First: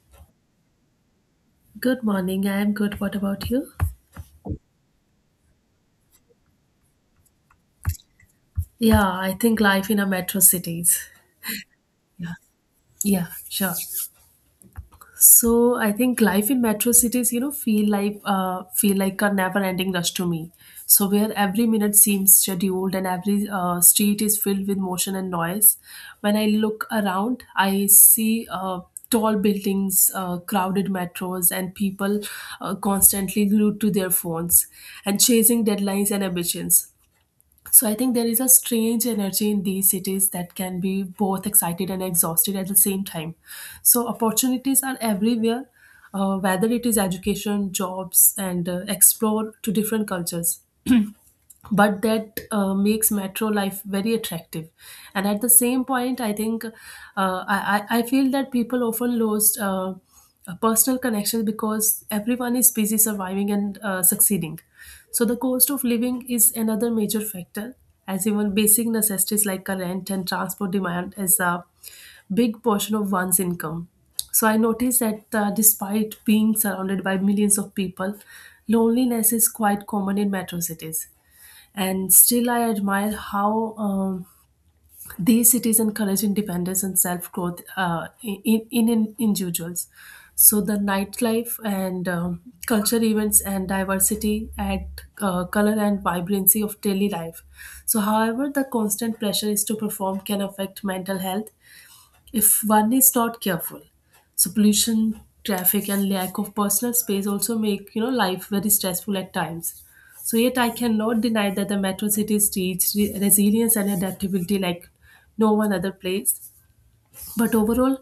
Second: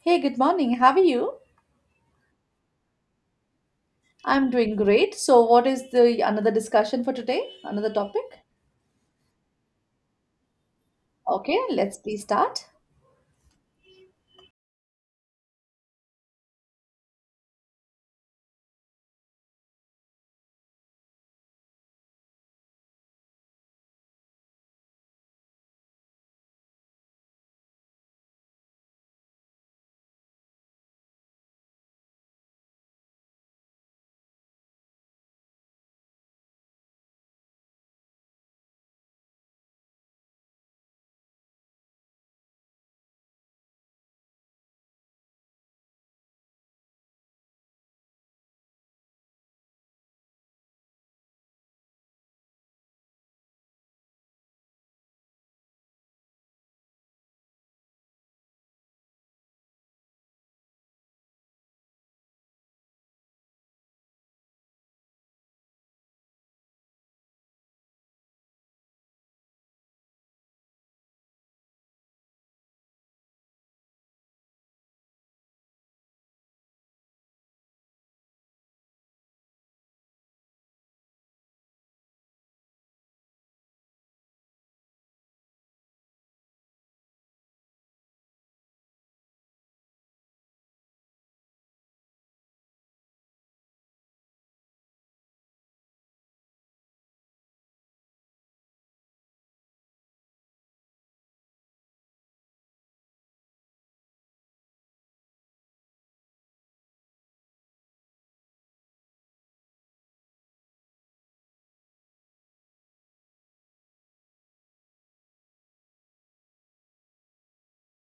Hey, good morning. How are you? Good morning. I am good. What about you? I'm doing great. So, what is the another discussion for today? Another topic? Yeah, I think life in a metro cities. Okay, let's please Yeah, start. yeah, sure. So I think life in metro cities, feel like a never-ending rush to me. So where every minute seems scheduled and every street is filled with motion and noise. When I look around, I see tall buildings, crowded metros, and people constantly glued to their phones and chasing deadlines and ambitions. So I think there is a strange energy in these cities that can be both excited and exhausted at the same time. So opportunities are everywhere, whether it is education, jobs, and explore to different cultures, but that makes metro life very attractive. And at the same point, I think I feel that people often lose a personal connection because everyone is busy surviving and succeeding. So the cost of living is another major factor, as even basic necessities like a rent and transport demand is a big portion of one's income. So I noticed that despite being surrounded by millions of people, loneliness is quite common in metro cities. And still, I admire how these cities encourage independence and self-growth in individuals. So the nightlife and culture events and diversity add color and vibrancy of daily life. So however the constant pressure is to perform can affect mental health if one is not careful. So pollution, traffic, and lack of personal space also make life very stressful at times. So yet I cannot deny that the metro cities teach resilience and adaptability like no one other place. But overall,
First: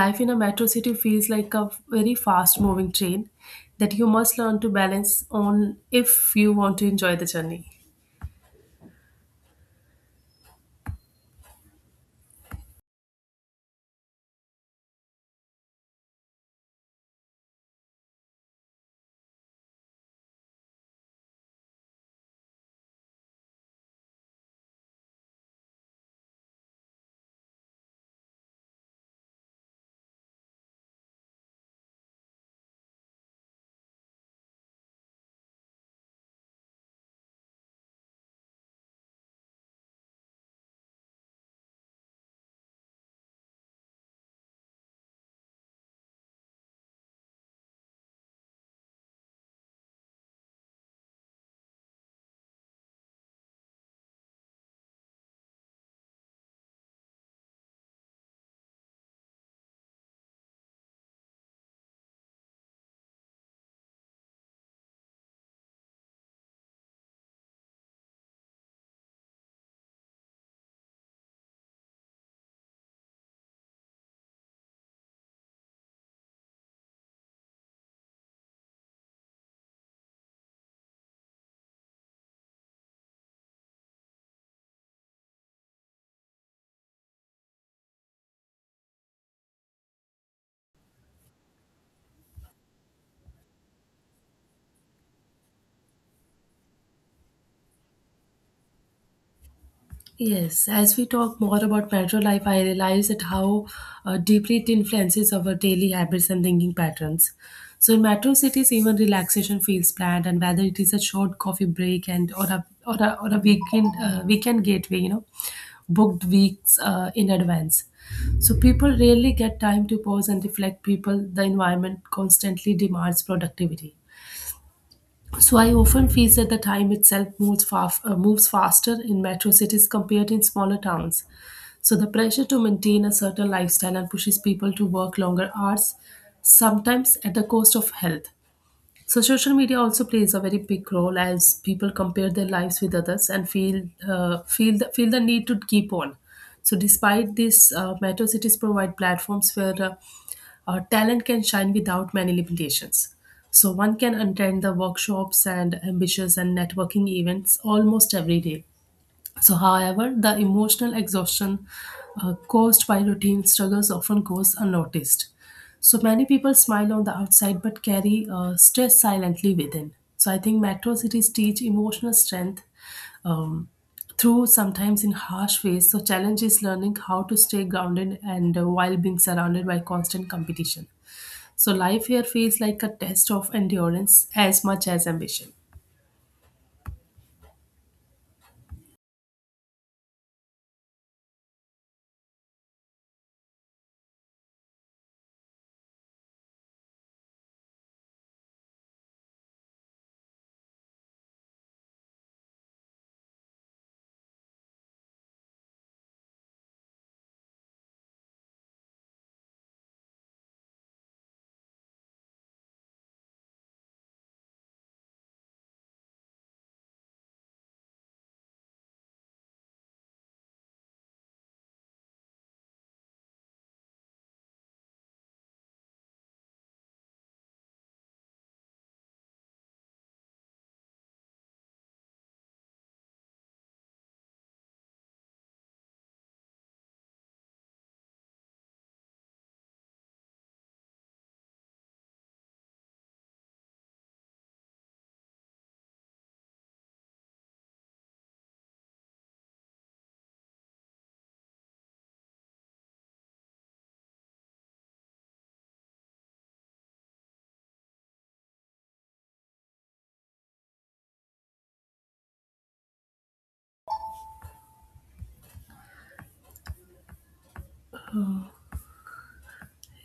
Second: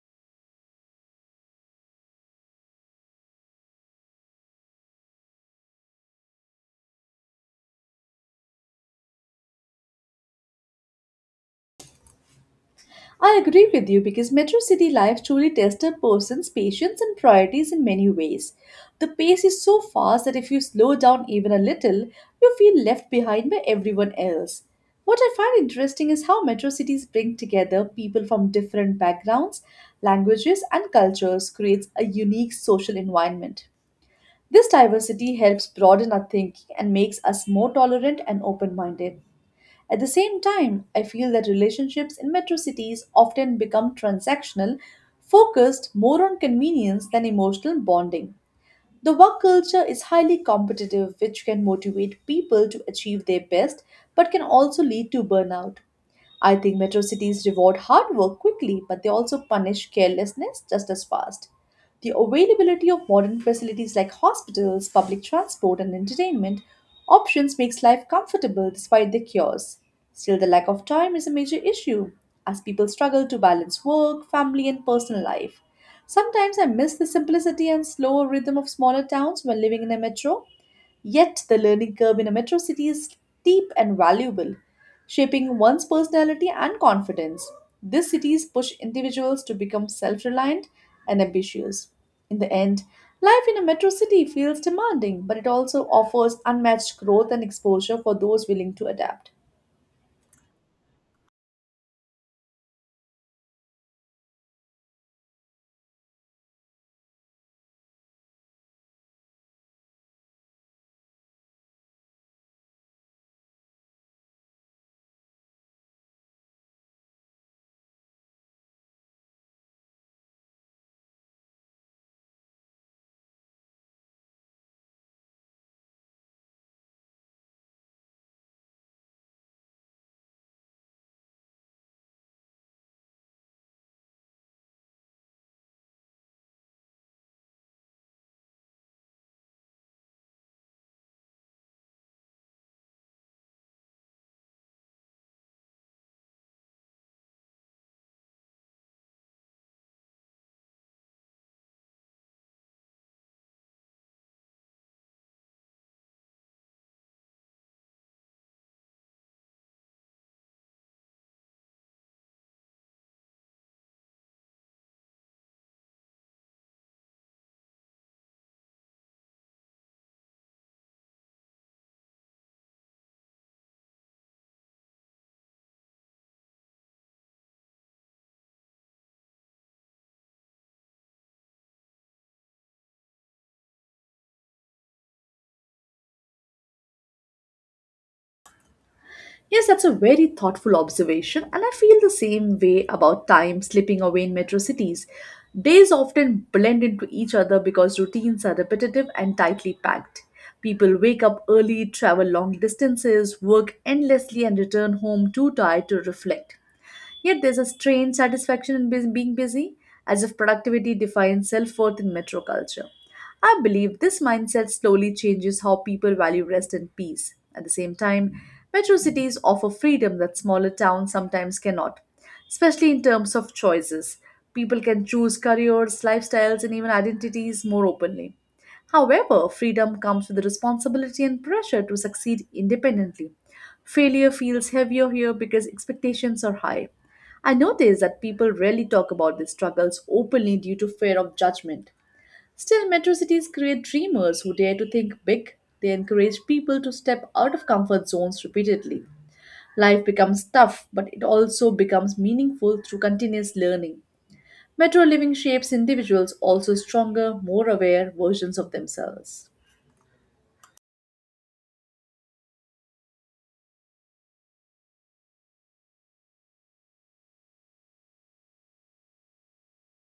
life in a metro city feels like a very fast moving train that you must learn to balance on if you want to enjoy the journey. I agree with you because metro city life truly tests a person's patience and priorities in many ways. The pace is so fast that if you slow down even a little, you feel left behind by everyone else. What I find interesting is how metro cities bring together people from different backgrounds, languages, and cultures creates a unique social environment. This diversity helps broaden our thinking and makes us more tolerant and open minded. At the same time, I feel that relationships in metro cities often become transactional, focused more on convenience than emotional bonding. The work culture is highly competitive, which can motivate people to achieve their best but can also lead to burnout. I think metro cities reward hard work quickly, but they also punish carelessness just as fast. The availability of modern facilities like hospitals, public transport, and entertainment options makes life comfortable despite the chaos. Still, the lack of time is a major issue as people struggle to balance work, family, and personal life. Sometimes I miss the simplicity and slower rhythm of smaller towns when living in a metro. Yet, the learning curve in a metro city is steep and valuable, shaping one's personality and confidence. These cities push individuals to become self reliant and ambitious. In the end, life in a metro city feels demanding, but it also offers unmatched growth and exposure for those willing to adapt. Yes, as we talk more about metro life, I realize that how deeply it influences our daily habits and thinking patterns. So in metro cities, even relaxation feels planned, and whether it is a short coffee break and or a weekend weekend gateway, booked weeks in advance. So people rarely get time to pause and reflect. People, the environment constantly demands productivity. So I often feel that the time itself moves, moves faster in metro cities compared in smaller towns. So the pressure to maintain a certain lifestyle and pushes people to work longer hours, sometimes at the cost of health. So social media also plays a very big role as people compare their lives with others and feel the need to keep on. So despite this, metro cities provide platforms where talent can shine without many limitations. So one can attend the workshops and ambitious and networking events almost every day. So however, the emotional exhaustion caused by routine struggles often goes unnoticed. So many people smile on the outside but carry stress silently within. So I think metro cities teach emotional strength um, through sometimes in harsh ways. So challenge is learning how to stay grounded and while being surrounded by constant competition. So life here feels like a test of endurance as much as ambition. Yes, that's a very thoughtful observation, and I feel the same way about time slipping away in metro cities. Days often blend into each other because routines are repetitive and tightly packed. People wake up early, travel long distances, work endlessly, and return home too tired to reflect. Yet there's a strange satisfaction in being busy, as if productivity defines self worth in metro culture. I believe this mindset slowly changes how people value rest and peace. At the same time, metro cities offer freedom that smaller towns sometimes cannot, especially in terms of choices. People can choose careers, lifestyles, and even identities more openly. However, freedom comes with responsibility and pressure to succeed independently. Failure feels heavier here because expectations are high. I notice that people rarely talk about their struggles openly due to fear of judgment. Still, metro cities create dreamers who dare to think big. They encourage people to step out of comfort zones repeatedly. Life becomes tough, but it also becomes meaningful through continuous learning. Metro living shapes individuals also stronger, more aware versions of themselves.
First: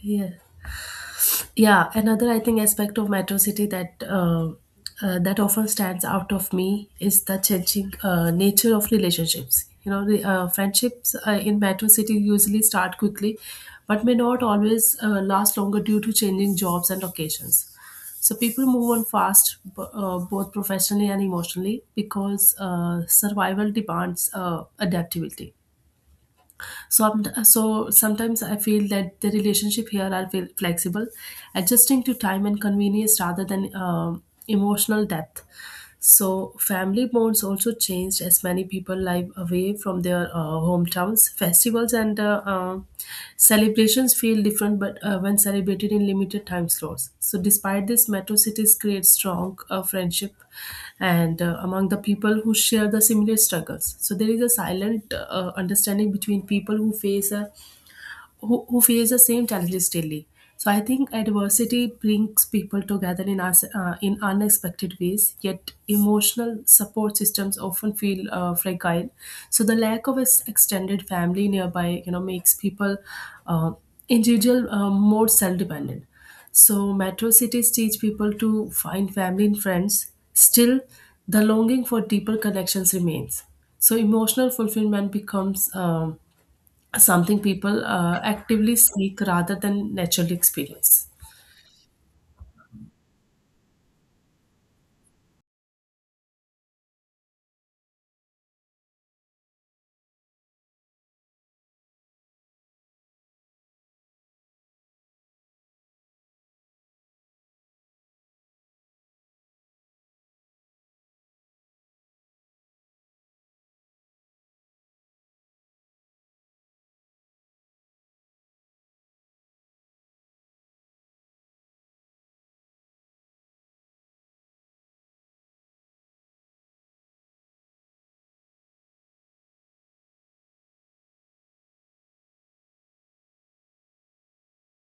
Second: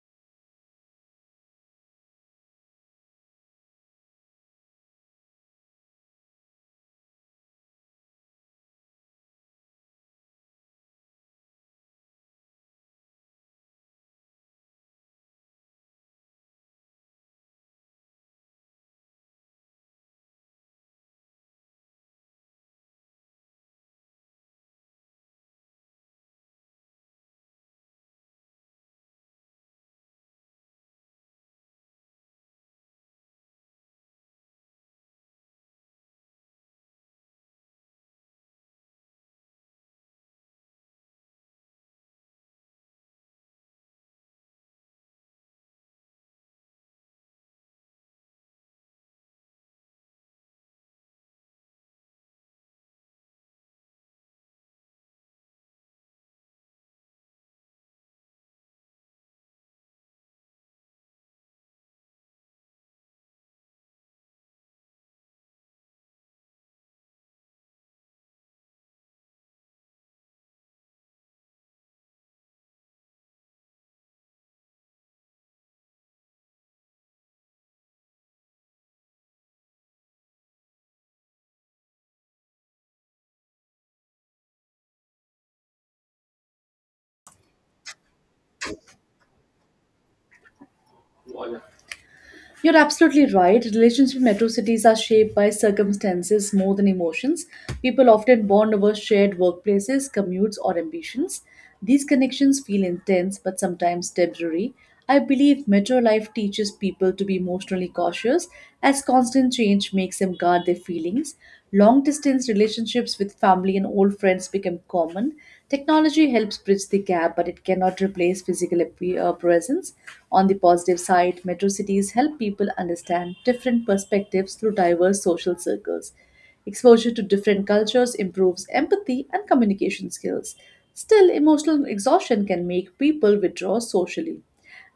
Yeah. Yeah, another I think aspect of Metro City that that often stands out of me is the changing nature of relationships. You know, the, friendships in Metro City usually start quickly, but may not always last longer due to changing jobs and occasions. So people move on fast, both professionally and emotionally, because survival demands adaptability. So, so sometimes I feel that the relationship here are flexible, adjusting to time and convenience rather than emotional depth. So family bonds also changed as many people live away from their hometowns. Festivals and celebrations feel different, but when celebrated in limited time slots. So despite this, metro cities create strong friendship and among the people who share the similar struggles. So there is a silent understanding between people who who face the same challenges daily. So I think adversity brings people together in us in unexpected ways. Yet emotional support systems often feel fragile. So the lack of extended family nearby, you know, makes people uh, individual more self dependent. So metro cities teach people to find family and friends. Still, the longing for deeper connections remains. So emotional fulfillment becomes something people actively seek rather than naturally experience. You're absolutely right. Relations in metro cities are shaped by circumstances more than emotions. People often bond over shared workplaces, commutes, or ambitions. These connections feel intense but sometimes temporary. I believe metro life teaches people to be emotionally cautious as constant change makes them guard their feelings. Long distance relationships with family and old friends become common. Technology helps bridge the gap, but it cannot replace physical presence. On the positive side, metro cities help people understand different perspectives through diverse social circles. Exposure to different cultures improves empathy and communication skills. Still, emotional exhaustion can make people withdraw socially.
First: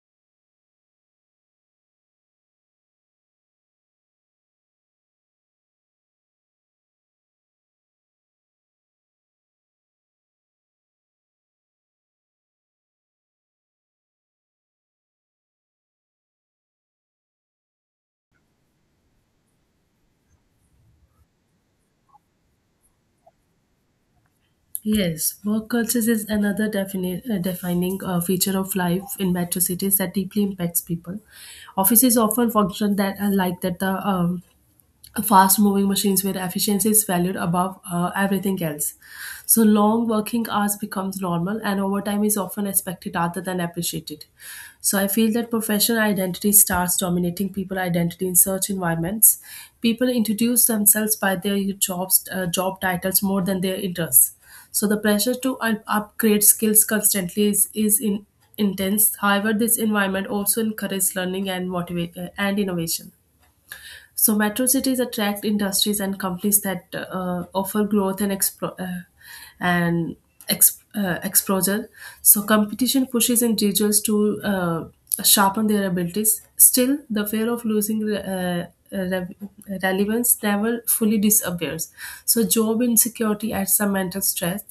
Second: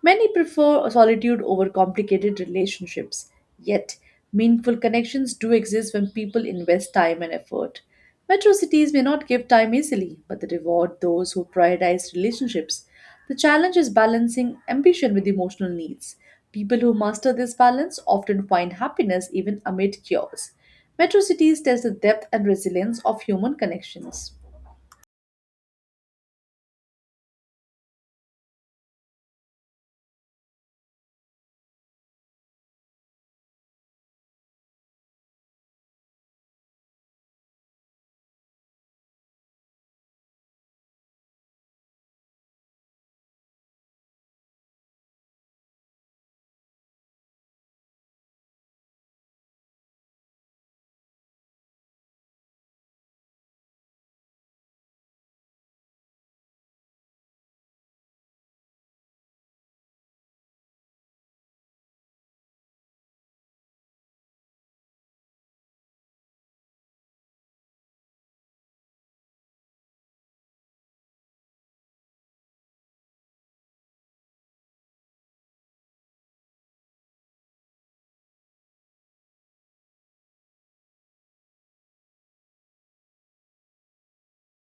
Many prefer solitude over complicated relationships. Yet, meaningful connections do exist when people invest time and effort. Metro cities may not give time easily, but they reward those who prioritize relationships. The challenge is balancing ambition with emotional needs. People who master this balance often find happiness even amid chaos. Metro cities test the depth and resilience of human connections. Yes, work cultures is another defining feature of life in metro cities that deeply impacts people. Offices often function that like that the fast moving machines where efficiency is valued above everything else. So long working hours becomes normal and overtime is often expected rather than appreciated. So I feel that professional identity starts dominating people identity in such environments. People introduce themselves by their job titles more than their interests. So the pressure to upgrade skills constantly is intense. However, this environment also encourages learning and motivate and innovation. So metro cities attract industries and companies that offer growth and and exposure. So competition pushes individuals to sharpen their abilities. Still, the fear of losing re- relevance never fully disappears. So job insecurity adds some mental stress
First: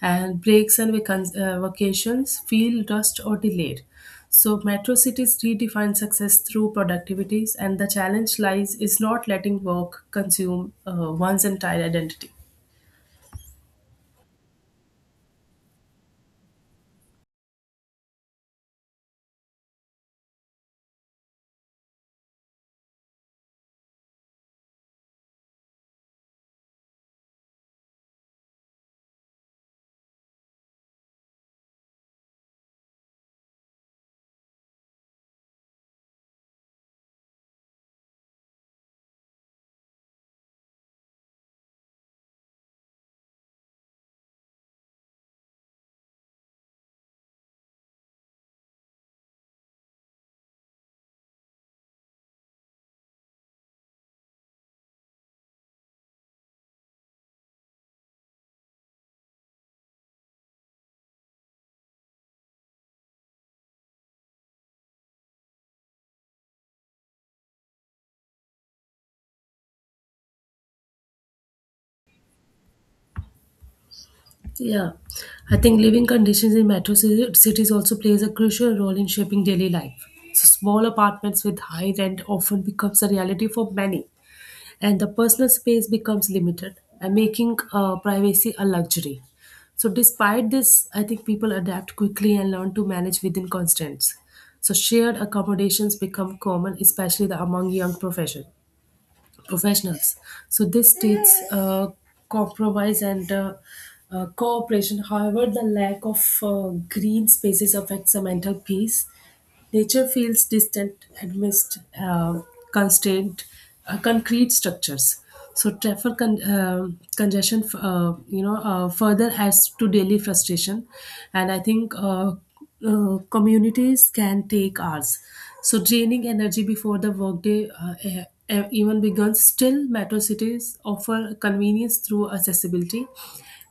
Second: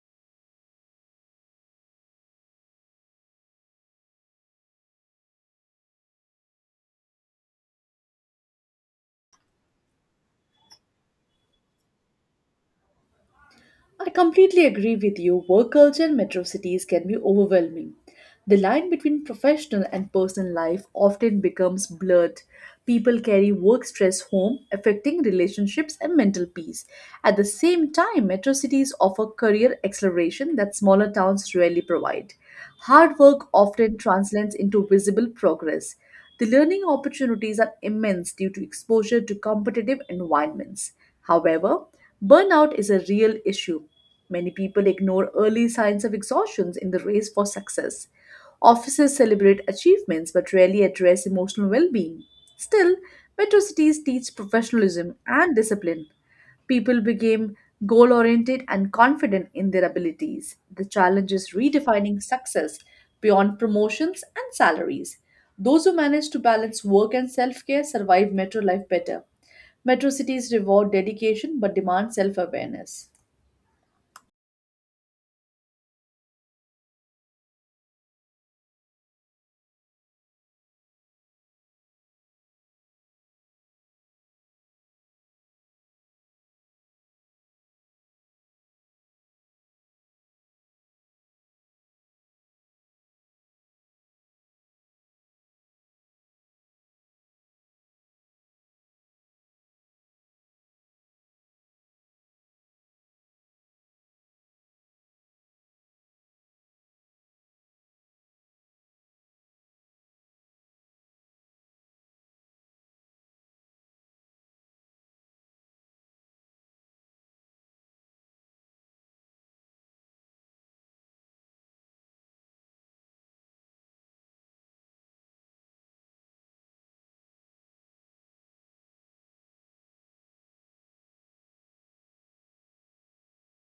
and breaks and vacations feel rushed or delayed. So metro cities redefine success through productivities, and the challenge lies is not letting work consume one's entire identity. I completely agree with you. Work culture in metro cities can be overwhelming. The line between professional and personal life often becomes blurred. People carry work stress home, affecting relationships and mental peace. At the same time, metro cities offer career acceleration that smaller towns rarely provide. Hard work often translates into visible progress. The learning opportunities are immense due to exposure to competitive environments. However, burnout is a real issue. Many people ignore early signs of exhaustion in the race for success. Offices celebrate achievements but rarely address emotional well being. Still, metro cities teach professionalism and discipline. People became goal oriented and confident in their abilities. The challenge is redefining success beyond promotions and salaries. Those who manage to balance work and self care survive metro life better. Metro cities reward dedication but demand self awareness. Yeah, I think living conditions in metro cities also plays a crucial role in shaping daily life. So small apartments with high rent often becomes a reality for many, and the personal space becomes limited, and making privacy a luxury. So despite this, I think people adapt quickly and learn to manage within constraints. So shared accommodations become common, especially the among young professionals. So this states compromise and cooperation. However, the lack of green spaces affects the mental peace. Nature feels distant amidst constrained, concrete structures. So traffic congestion, further adds to daily frustration, and I think communities can take hours. So draining energy before the workday even begins. Still, metro cities offer convenience through accessibility,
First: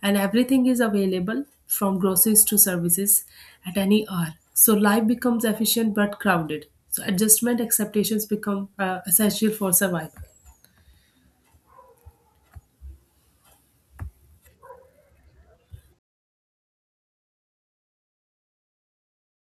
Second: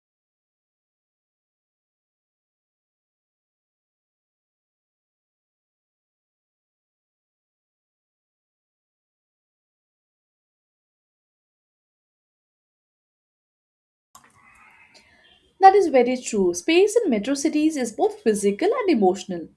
and everything is available from groceries to services at any hour. So life becomes efficient but crowded. So adjustment expectations become essential for survival. That is very true. Space in metro cities is both physical and emotional.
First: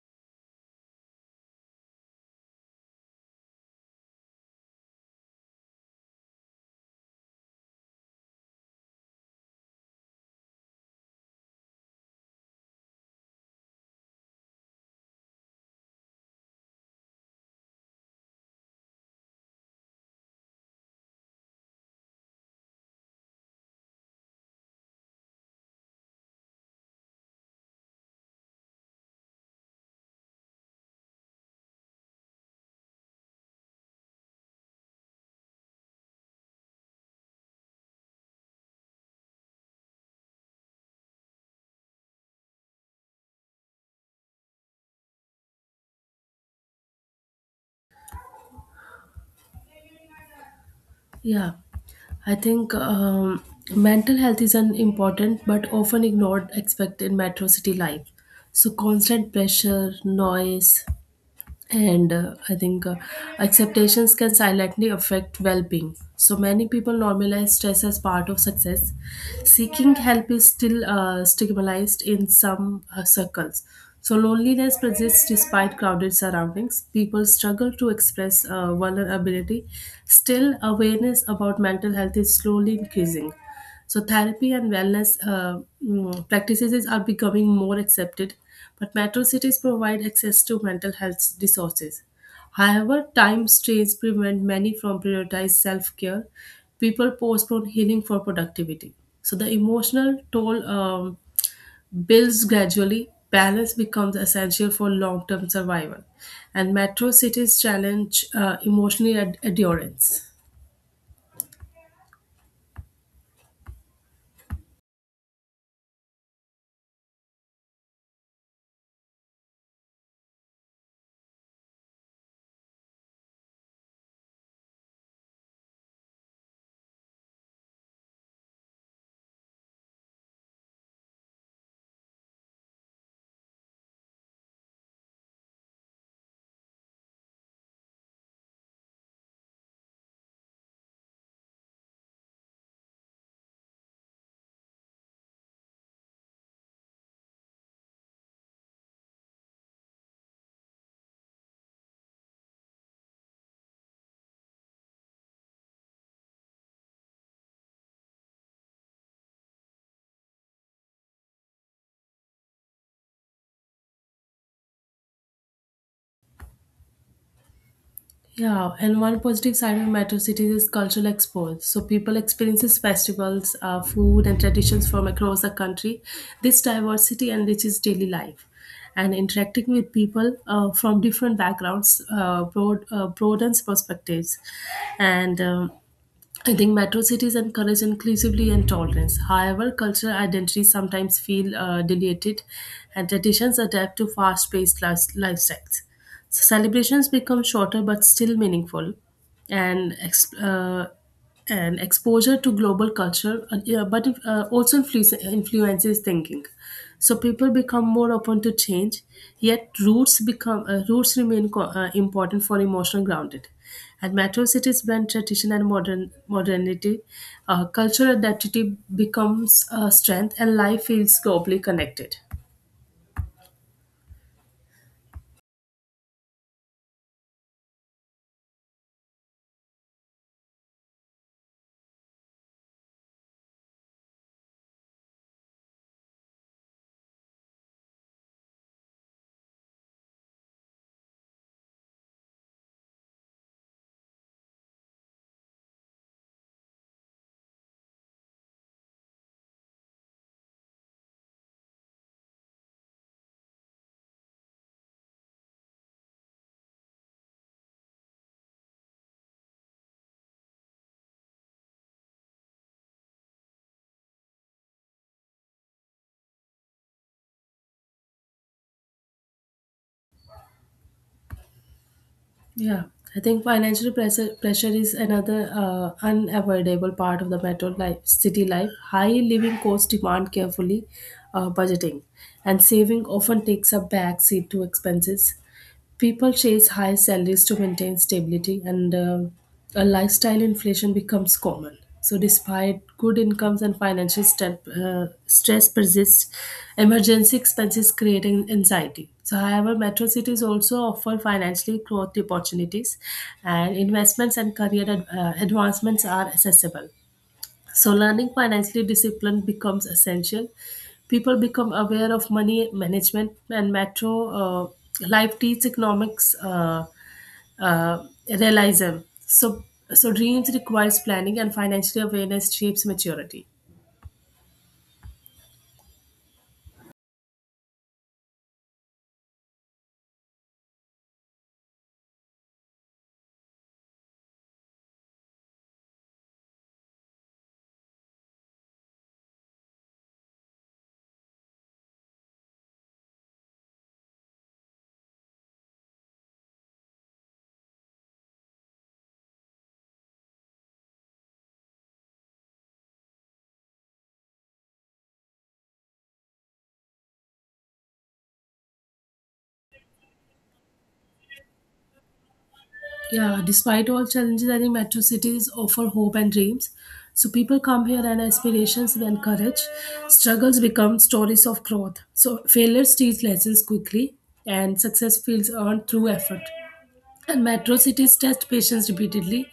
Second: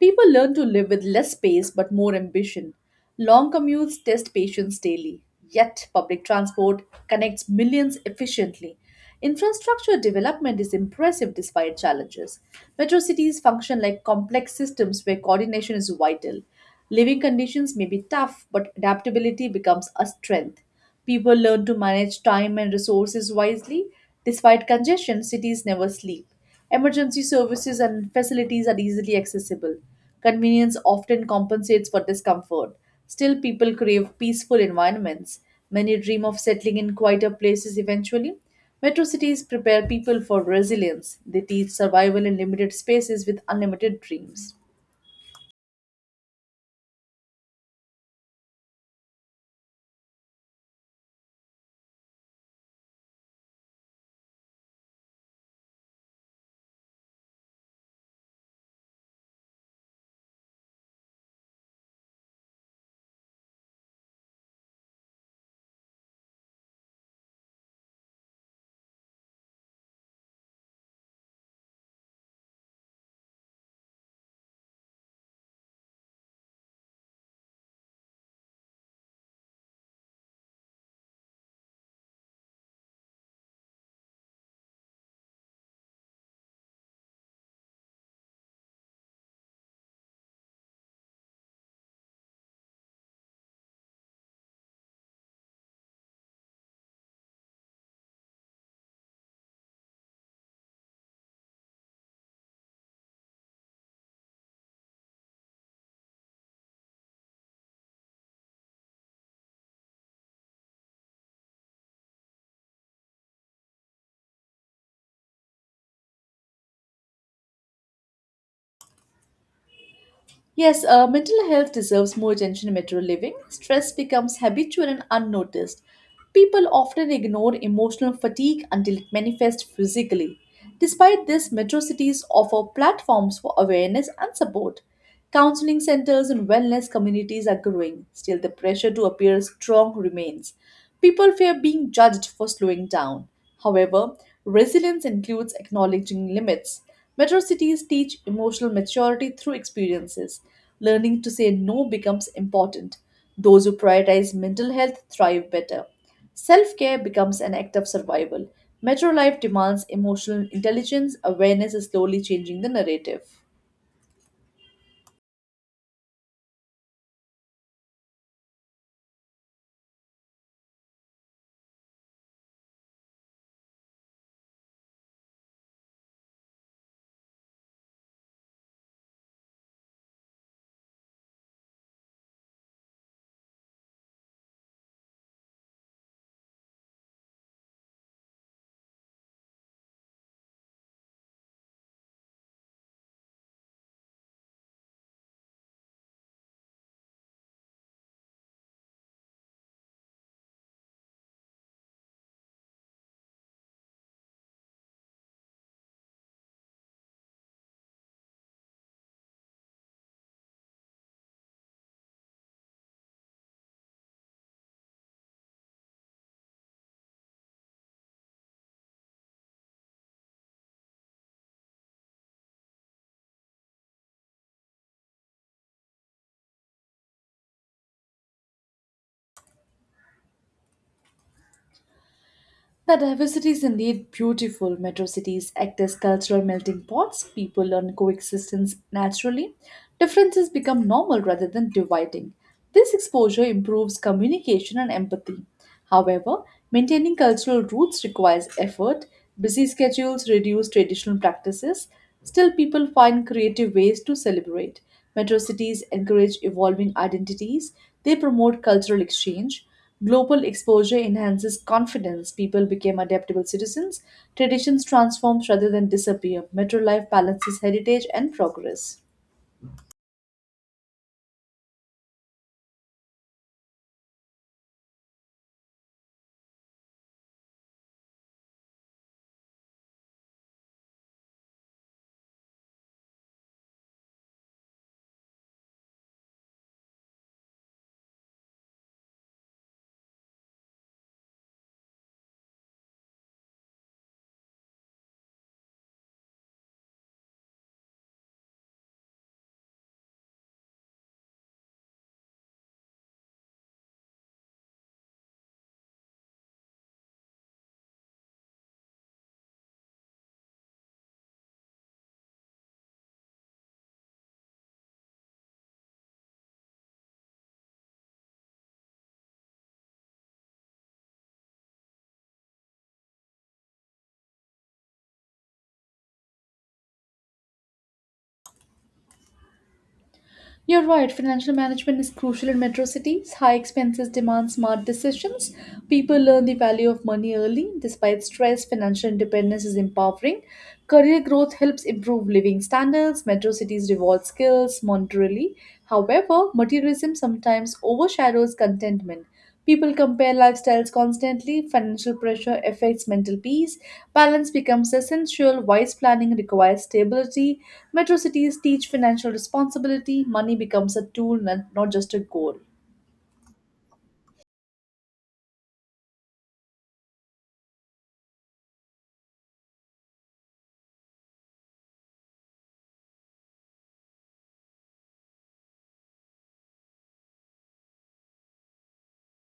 People learn to live with less space but more ambition. Long commutes test patience daily. Yet, public transport connects millions efficiently. Infrastructure development is impressive despite challenges. Metro cities function like complex systems where coordination is vital. Living conditions may be tough, but adaptability becomes a strength. People learn to manage time and resources wisely. Despite congestion, cities never sleep. Emergency services and facilities are easily accessible. Convenience often compensates for discomfort. Still, people crave peaceful environments. Many dream of settling in quieter places eventually. Metro cities prepare people for resilience. They teach survival in limited spaces with unlimited dreams. Yeah, I think mental health is an important but often ignored aspect in metro city life. So constant pressure, noise, and I think acceptations can silently affect well-being. So many people normalize stress as part of success. Seeking help is still stigmatized in some circles. So loneliness persists despite crowded surroundings. People struggle to express vulnerability. Still, awareness about mental health is slowly increasing. So therapy and wellness practices are becoming more accepted, but metro cities provide access to mental health resources. However, time strains prevent many from prioritizing self-care. People postpone healing for productivity. So the emotional toll builds gradually. Balance becomes essential for long-term survival, and metro cities challenge endurance. Yes, mental health deserves more attention in metro living. Stress becomes habitual and unnoticed. People often ignore emotional fatigue until it manifests physically. Despite this, metro cities offer platforms for awareness and support. Counseling centers and wellness communities are growing. Still, the pressure to appear strong remains. People fear being judged for slowing down. However, resilience includes acknowledging limits. Metro cities teach emotional maturity through experiences. Learning to say no becomes important. Those who prioritize mental health thrive better. Self care becomes an act of survival. Metro life demands emotional intelligence. Awareness is slowly changing the narrative. Yeah, and one positive side of metro cities is cultural export. So people experiences festivals, food, and traditions from across the country. This diversity enriches daily life, and interacting with people from different backgrounds broadens perspectives, and I think metro cities encourage inclusivity and tolerance. However, cultural identities sometimes feel diluted, and traditions adapt to fast-paced lifestyles. So celebrations become shorter but still meaningful, and and exposure to global culture, yeah, but also influences thinking. So people become more open to change, yet roots remain important for emotional grounded. And metro cities blend tradition and modernity. Cultural identity becomes a strength, and life feels globally connected. The diversity is indeed beautiful. Metro cities act as cultural melting pots. People learn coexistence naturally. Differences become normal rather than dividing. This exposure improves communication and empathy. However, maintaining cultural roots requires effort. Busy schedules reduce traditional practices. Still, people find creative ways to celebrate. Metro cities encourage evolving identities, they promote cultural exchange. Global exposure enhances confidence, people become adaptable citizens, traditions transform rather than disappear. Metro life balances heritage and progress. Yeah, I think financial pressure pressure is another unavoidable part of the city life. High living costs demand carefully budgeting, and saving often takes a back seat to expenses. People chase high salaries to maintain stability, and a lifestyle inflation becomes common. So despite good incomes and stress persists, emergency expenses creating anxiety. So however, metro cities also offer financially growth opportunities, and investments and career advancements are accessible. So learning financially discipline becomes essential. People become aware of money management, and Metro uh, Life teach economics uh, realism. So, so dreams requires planning, and financial awareness shapes maturity. You're right, financial management is crucial in metro cities. High expenses demand smart decisions. People learn the value of money early. Despite stress, financial independence is empowering. Career growth helps improve living standards. Metro cities reward skills monetarily. However, materialism sometimes overshadows contentment. People compare lifestyles constantly, financial pressure affects mental peace, balance becomes essential, wise planning requires stability, metro cities teach financial responsibility, money becomes a tool, not just a goal. Yeah, despite all challenges, I think metro cities offer hope and dreams. So people come here and aspirations and courage. Struggles become stories of growth. So failures teach lessons quickly, and success feels earned through effort. And metro cities test patience repeatedly,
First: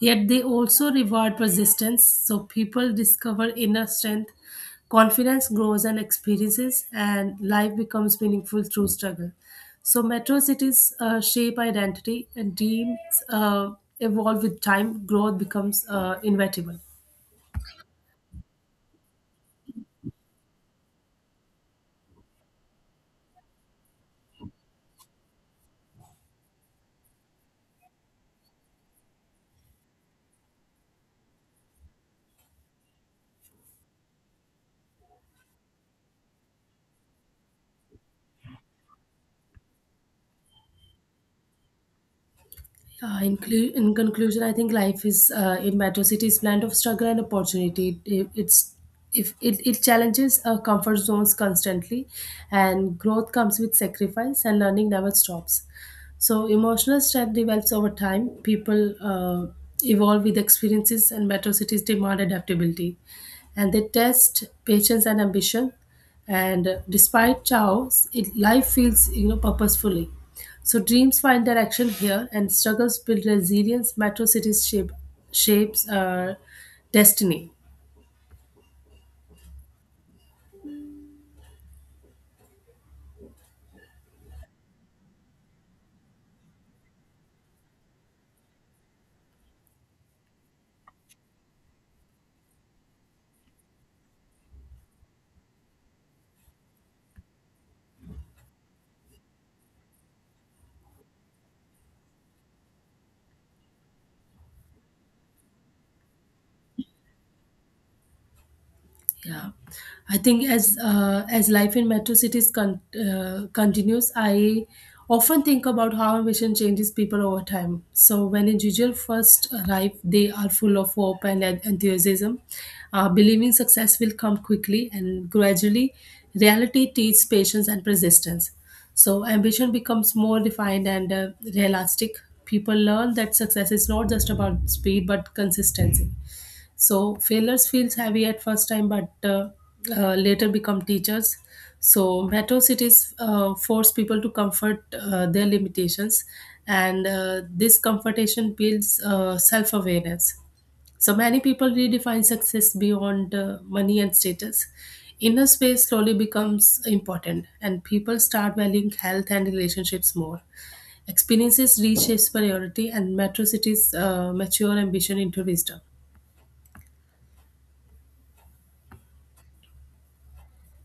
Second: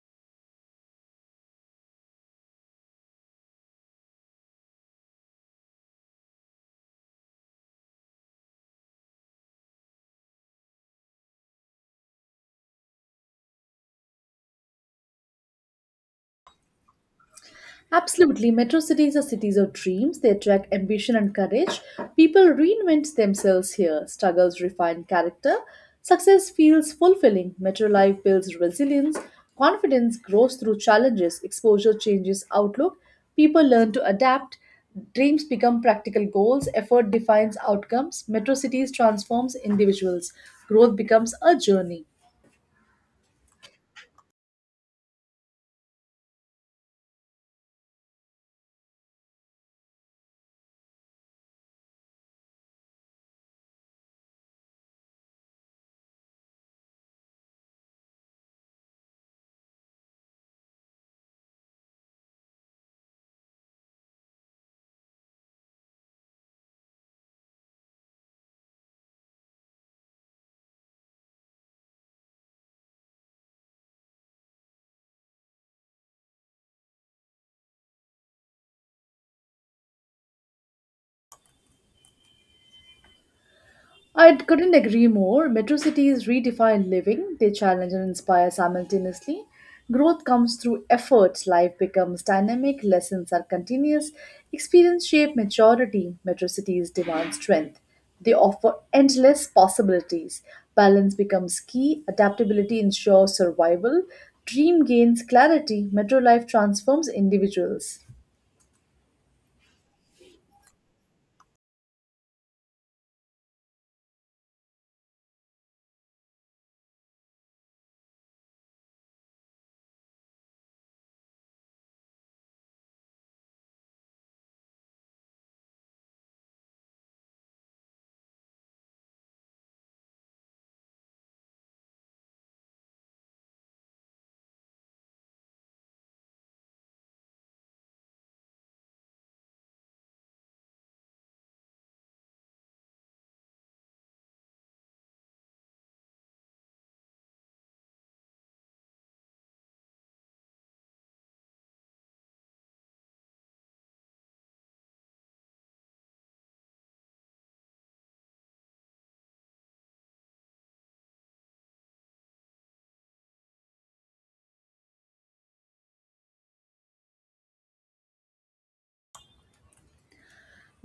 yet they also reward persistence. So people discover inner strength, confidence grows and experiences, and life becomes meaningful through struggle. So metro cities shape identity, and dreams uh, evolve with time. Growth becomes inevitable. Absolutely. Metro cities are cities of dreams. They attract ambition and courage. People reinvent themselves here. Struggles refine character. Success feels fulfilling. Metro life builds resilience. Confidence grows through challenges. Exposure changes outlook. People learn to adapt. Dreams become practical goals. Effort defines outcomes. Metro cities transforms individuals. Growth becomes a journey. In conclusion, I think life is in Metro City is blend of struggle and opportunity. It- it's if it, it challenges our comfort zones constantly, and growth comes with sacrifice, and learning never stops. So emotional strength develops over time. People evolve with experiences, and Metro Cities demand adaptability, and they test patience and ambition. And despite chaos, it life feels purposefully. So dreams find direction here, and struggles build resilience. Metro cities shape shapes destiny. I couldn't agree more. Metro cities redefine living, they challenge and inspire simultaneously. Growth comes through effort, life becomes dynamic, lessons are continuous, experience shape maturity. Metro cities demand strength. They offer endless possibilities. Balance becomes key, adaptability ensures survival, dream gains clarity, metro life transforms individuals. Yeah, I think as life in metro cities continues, I often think about how ambition changes people over time. So when individuals first arrive, they are full of hope and enthusiasm, believing success will come quickly, and gradually, reality teaches patience and persistence. So ambition becomes more defined and realistic. People learn that success is not just about speed but consistency. So failures feels heavy at first time, but later become teachers. So metro cities force people to comfort their limitations, and this comfortation builds self-awareness. So many people redefine success beyond money and status. Inner space slowly becomes important, and people start valuing health and relationships more. Experiences reshapes priority, and metro cities mature ambition into wisdom.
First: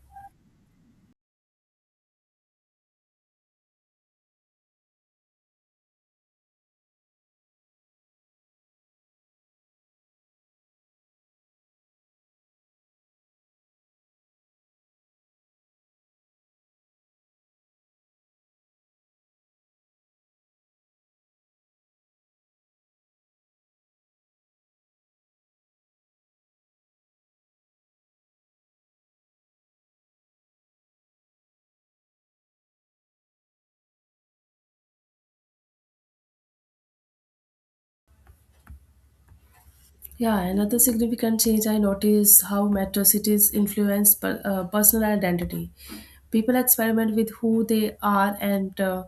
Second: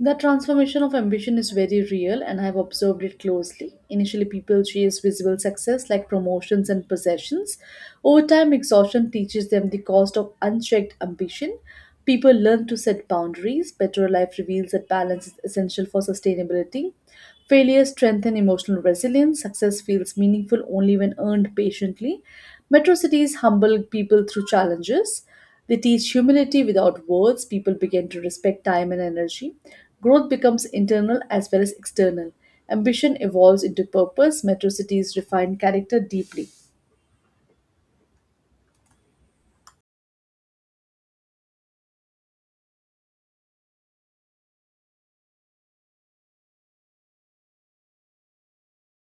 That transformation of ambition is very real, and I have observed it closely. Initially, people chase visible success like promotions and possessions. Over time, exhaustion teaches them the cost of unchecked ambition. People learn to set boundaries. Better Life reveals that balance is essential for sustainability. Failure strengthens emotional resilience. Success feels meaningful only when earned patiently. Metro cities humble people through challenges. We teach humility without words, people begin to respect time and energy. Growth becomes internal as well as external. Ambition evolves into purpose, metro cities refine character deeply. Yeah, another significant change I noticed how metro cities influence personal identity. People experiment with who they are and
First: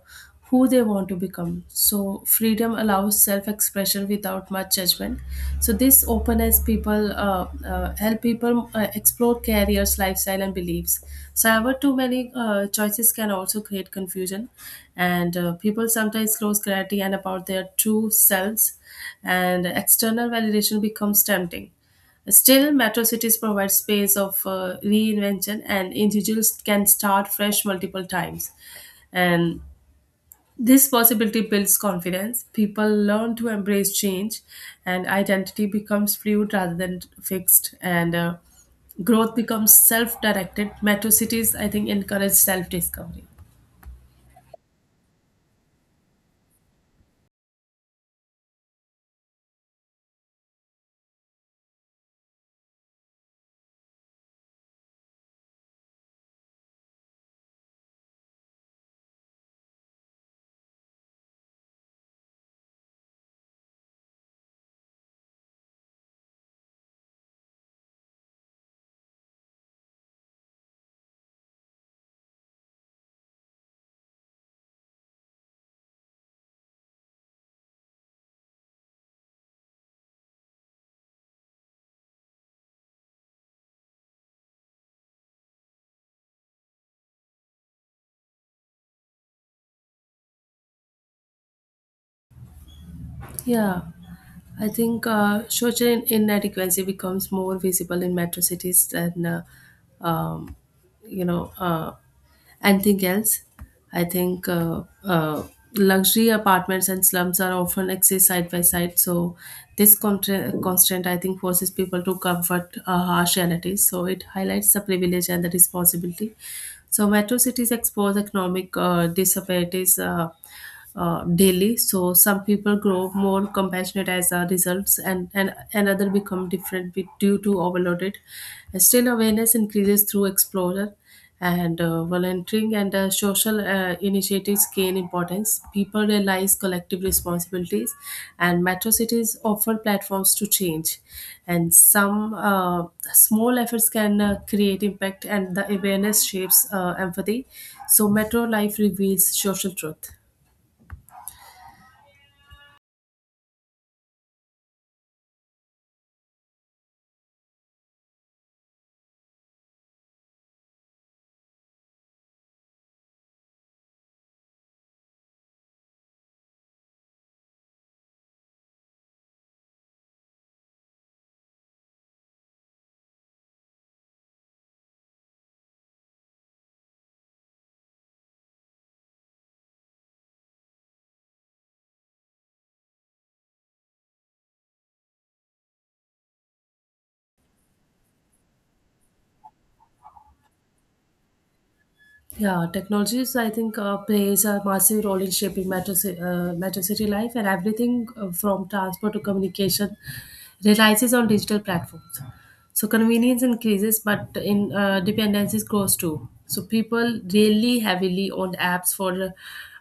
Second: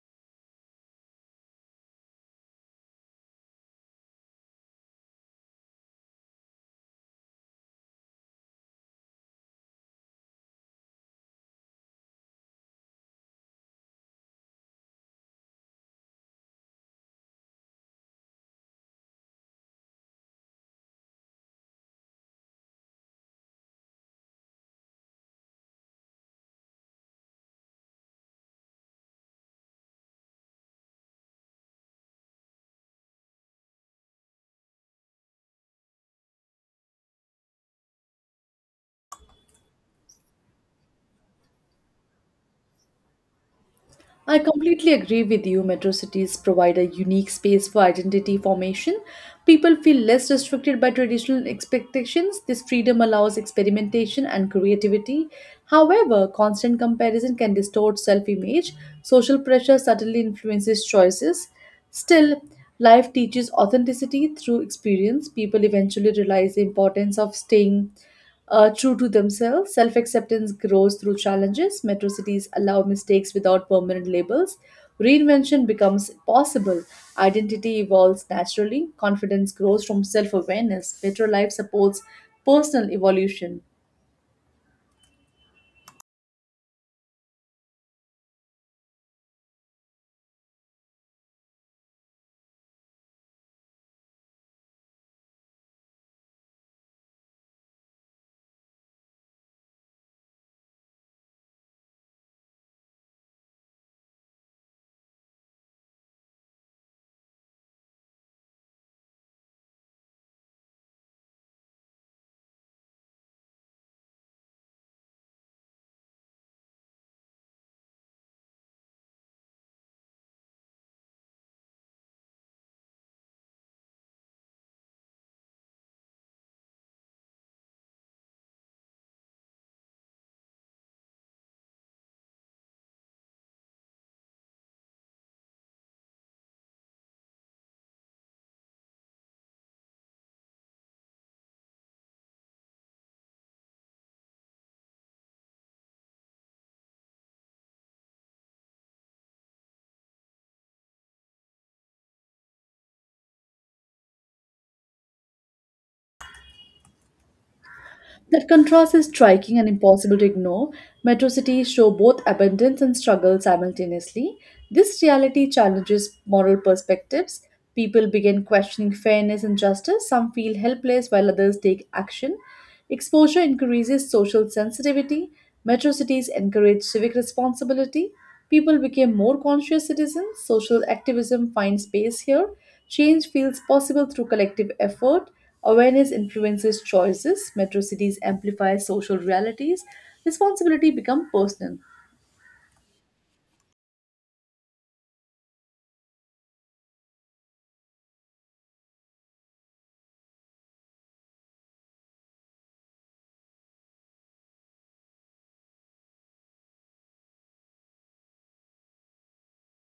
who they want to become. So freedom allows self-expression without much judgment. So this openness people help people explore careers, lifestyle and beliefs. So however, too many choices can also create confusion, and people sometimes lose clarity and about their true selves, and external validation becomes tempting. Still, metro cities provide space of reinvention, and individuals can start fresh multiple times. And this possibility builds confidence. People learn to embrace change, and identity becomes fluid rather than fixed. And growth becomes self-directed. Metro cities, I think, encourage self-discovery. I completely agree with you. Metro cities provide a unique space for identity formation. People feel less restricted by traditional expectations. This freedom allows experimentation and creativity. However, constant comparison can distort self image. Social pressure subtly influences choices. Still, life teaches authenticity through experience. People eventually realize the importance of staying true to themselves, self acceptance grows through challenges. Metro cities allow mistakes without permanent labels. Reinvention becomes possible. Identity evolves naturally. Confidence grows from self awareness. Metro life supports personal evolution. Yeah. I think social inadequacy becomes more visible in metro cities than, um, you know, uh, anything else. I think luxury apartments and slums are often exist side by side. So this constant, I think, forces people to comfort harsh realities. So it highlights the privilege and the responsibility. So metro cities expose economic disparities. Daily. So some people grow more compassionate as a results, and another become different due to overloaded. Still, awareness increases through exposure, and volunteering and social initiatives gain importance. People realize collective responsibilities, and metro cities offer platforms to change, and some small efforts can create impact, and the awareness shapes empathy. So metro life reveals social truth. That contrast is striking and impossible to ignore. Metro cities show both abundance and struggle simultaneously. This reality challenges moral perspectives. People begin questioning fairness and justice. Some feel helpless while others take action. Exposure increases social sensitivity. Metro cities encourage civic responsibility. People became more conscious citizens. Social activism finds space here. Change feels possible through collective effort. Awareness influences choices, metro cities amplify social realities, responsibility become personal. Yeah, technologies, I think, plays a massive role in shaping metro city life, and everything from transport to communication relies on digital platforms. So convenience increases, but in dependencies grows too. So people really heavily on apps for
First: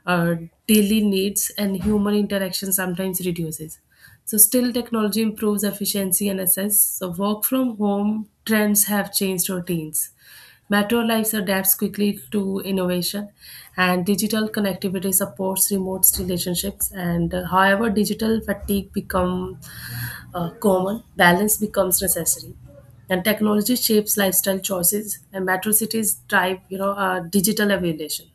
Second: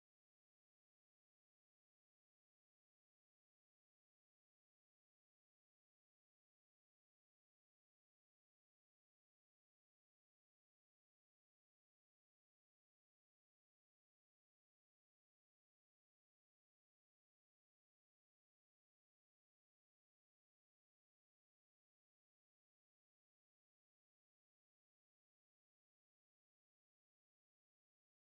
uh, daily needs, and human interaction sometimes reduces. So still, technology improves efficiency and access. So work from home trends have changed routines. Metro lives adapts quickly to innovation, and digital connectivity supports remote relationships. And however, digital fatigue become common, balance becomes necessary. And technology shapes lifestyle choices, and metro cities drive, digital evolution.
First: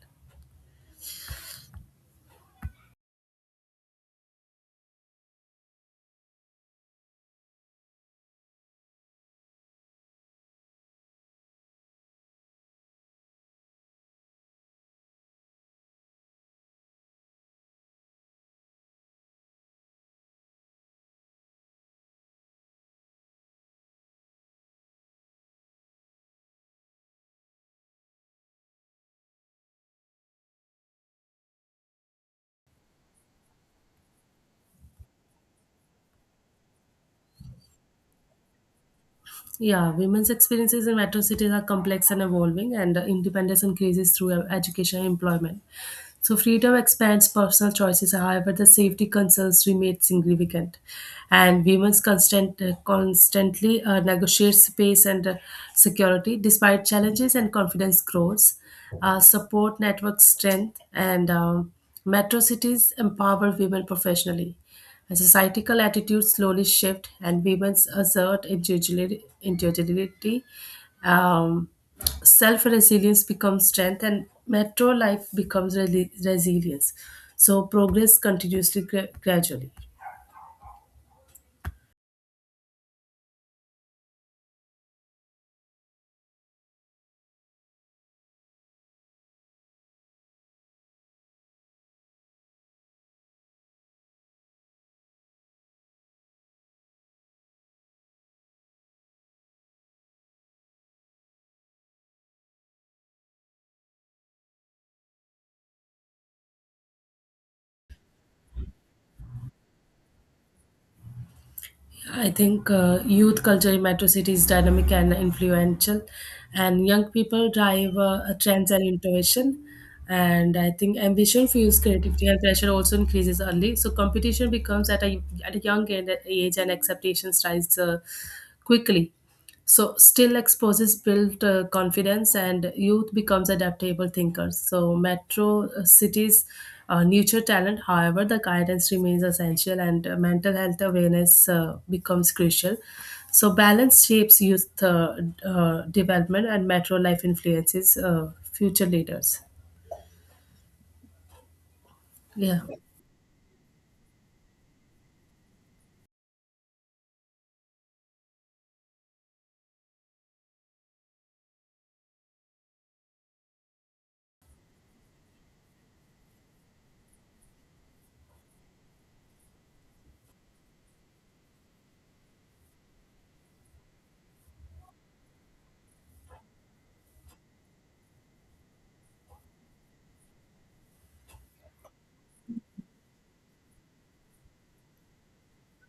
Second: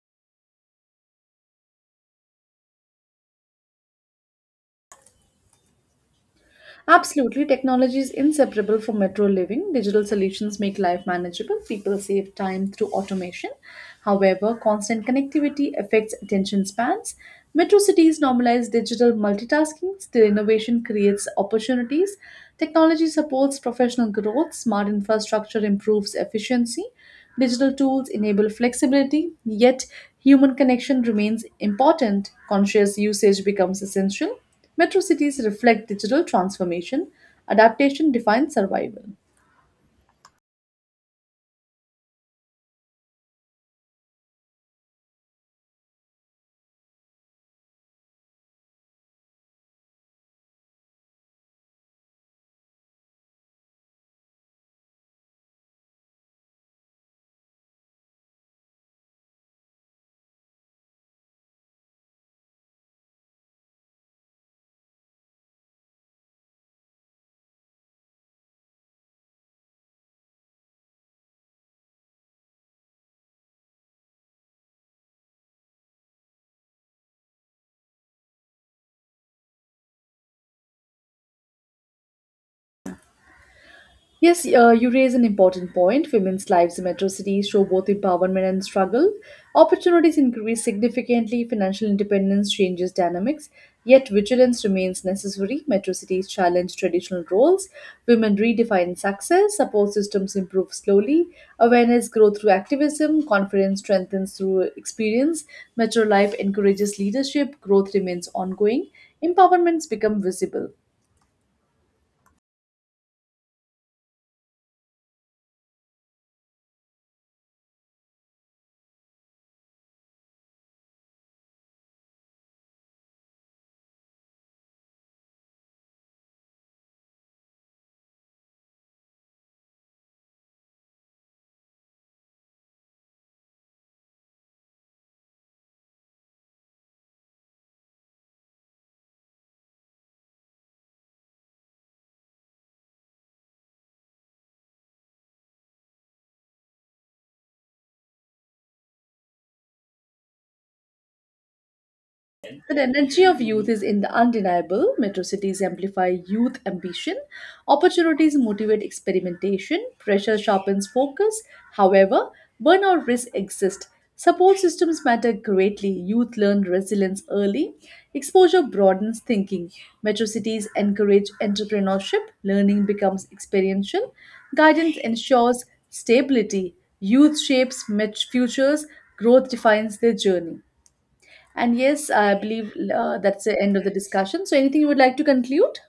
Absolutely, technology is inseparable from metro living. Digital solutions make life manageable. People save time through automation. However, constant connectivity affects attention spans. Metro cities normalize digital multitasking. Still, innovation creates opportunities. Technology supports professional growth. Smart infrastructure improves efficiency. Digital tools enable flexibility, yet, human connection remains important. Conscious usage becomes essential. Metro cities reflect digital transformation, adaptation defines survival. Yeah, women's experiences in metro cities are complex and evolving, and independence increases through education and employment. So freedom expands personal choices, however, the safety concerns remain significant. And constantly negotiate space and security. Despite challenges, and confidence grows. Support network strength, and metro cities empower women professionally as societal attitudes slowly shift, and women assert individuality um, Self resilience becomes strength, and metro life becomes resilience. So progress continuously gradually. Yes, you raise an important point. Women's lives in metro cities show both empowerment and struggle. Opportunities increase significantly, financial independence changes dynamics, yet vigilance remains necessary. Metro cities challenge traditional roles, women redefine success, support systems improve slowly, awareness grows through activism, confidence strengthens through experience. Metro life encourages leadership, growth remains ongoing, empowerments become visible. I think youth culture in metro cities is dynamic and influential, and young people drive trends and innovation. And I think ambition fuels creativity, and pressure also increases early. So competition becomes at a young age, and expectations rise quickly. So still, exposes built confidence, and youth becomes adaptable thinkers. So metro cities nurture talent. However, the guidance remains essential, and mental health awareness becomes crucial. So balance shapes youth development, and metro life influences future leaders. Yeah. So the energy of youth is in the undeniable. Metro cities amplify youth ambition. Opportunities motivate experimentation. Pressure sharpens focus. However, burnout risks exist. Support systems matter greatly. Youth learn resilience early. Exposure broadens thinking. Metro cities encourage entrepreneurship. Learning becomes experiential. Guidance ensures stability. Youth shapes futures. Growth defines their journey. And yes, I believe that's the end of the discussion. So, anything you would like to conclude?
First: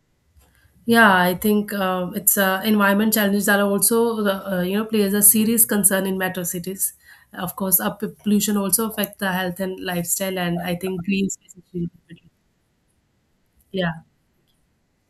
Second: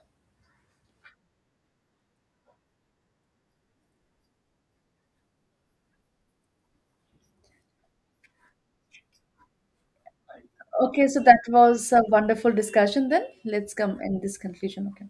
Yeah, I think it's environment challenges are also plays a serious concern in metro cities. Of course, up pollution also affect the health and lifestyle, and I think Okay, so green that space is really was a important. wonderful discussion then. Let's come Yeah. in this conclusion. Okay.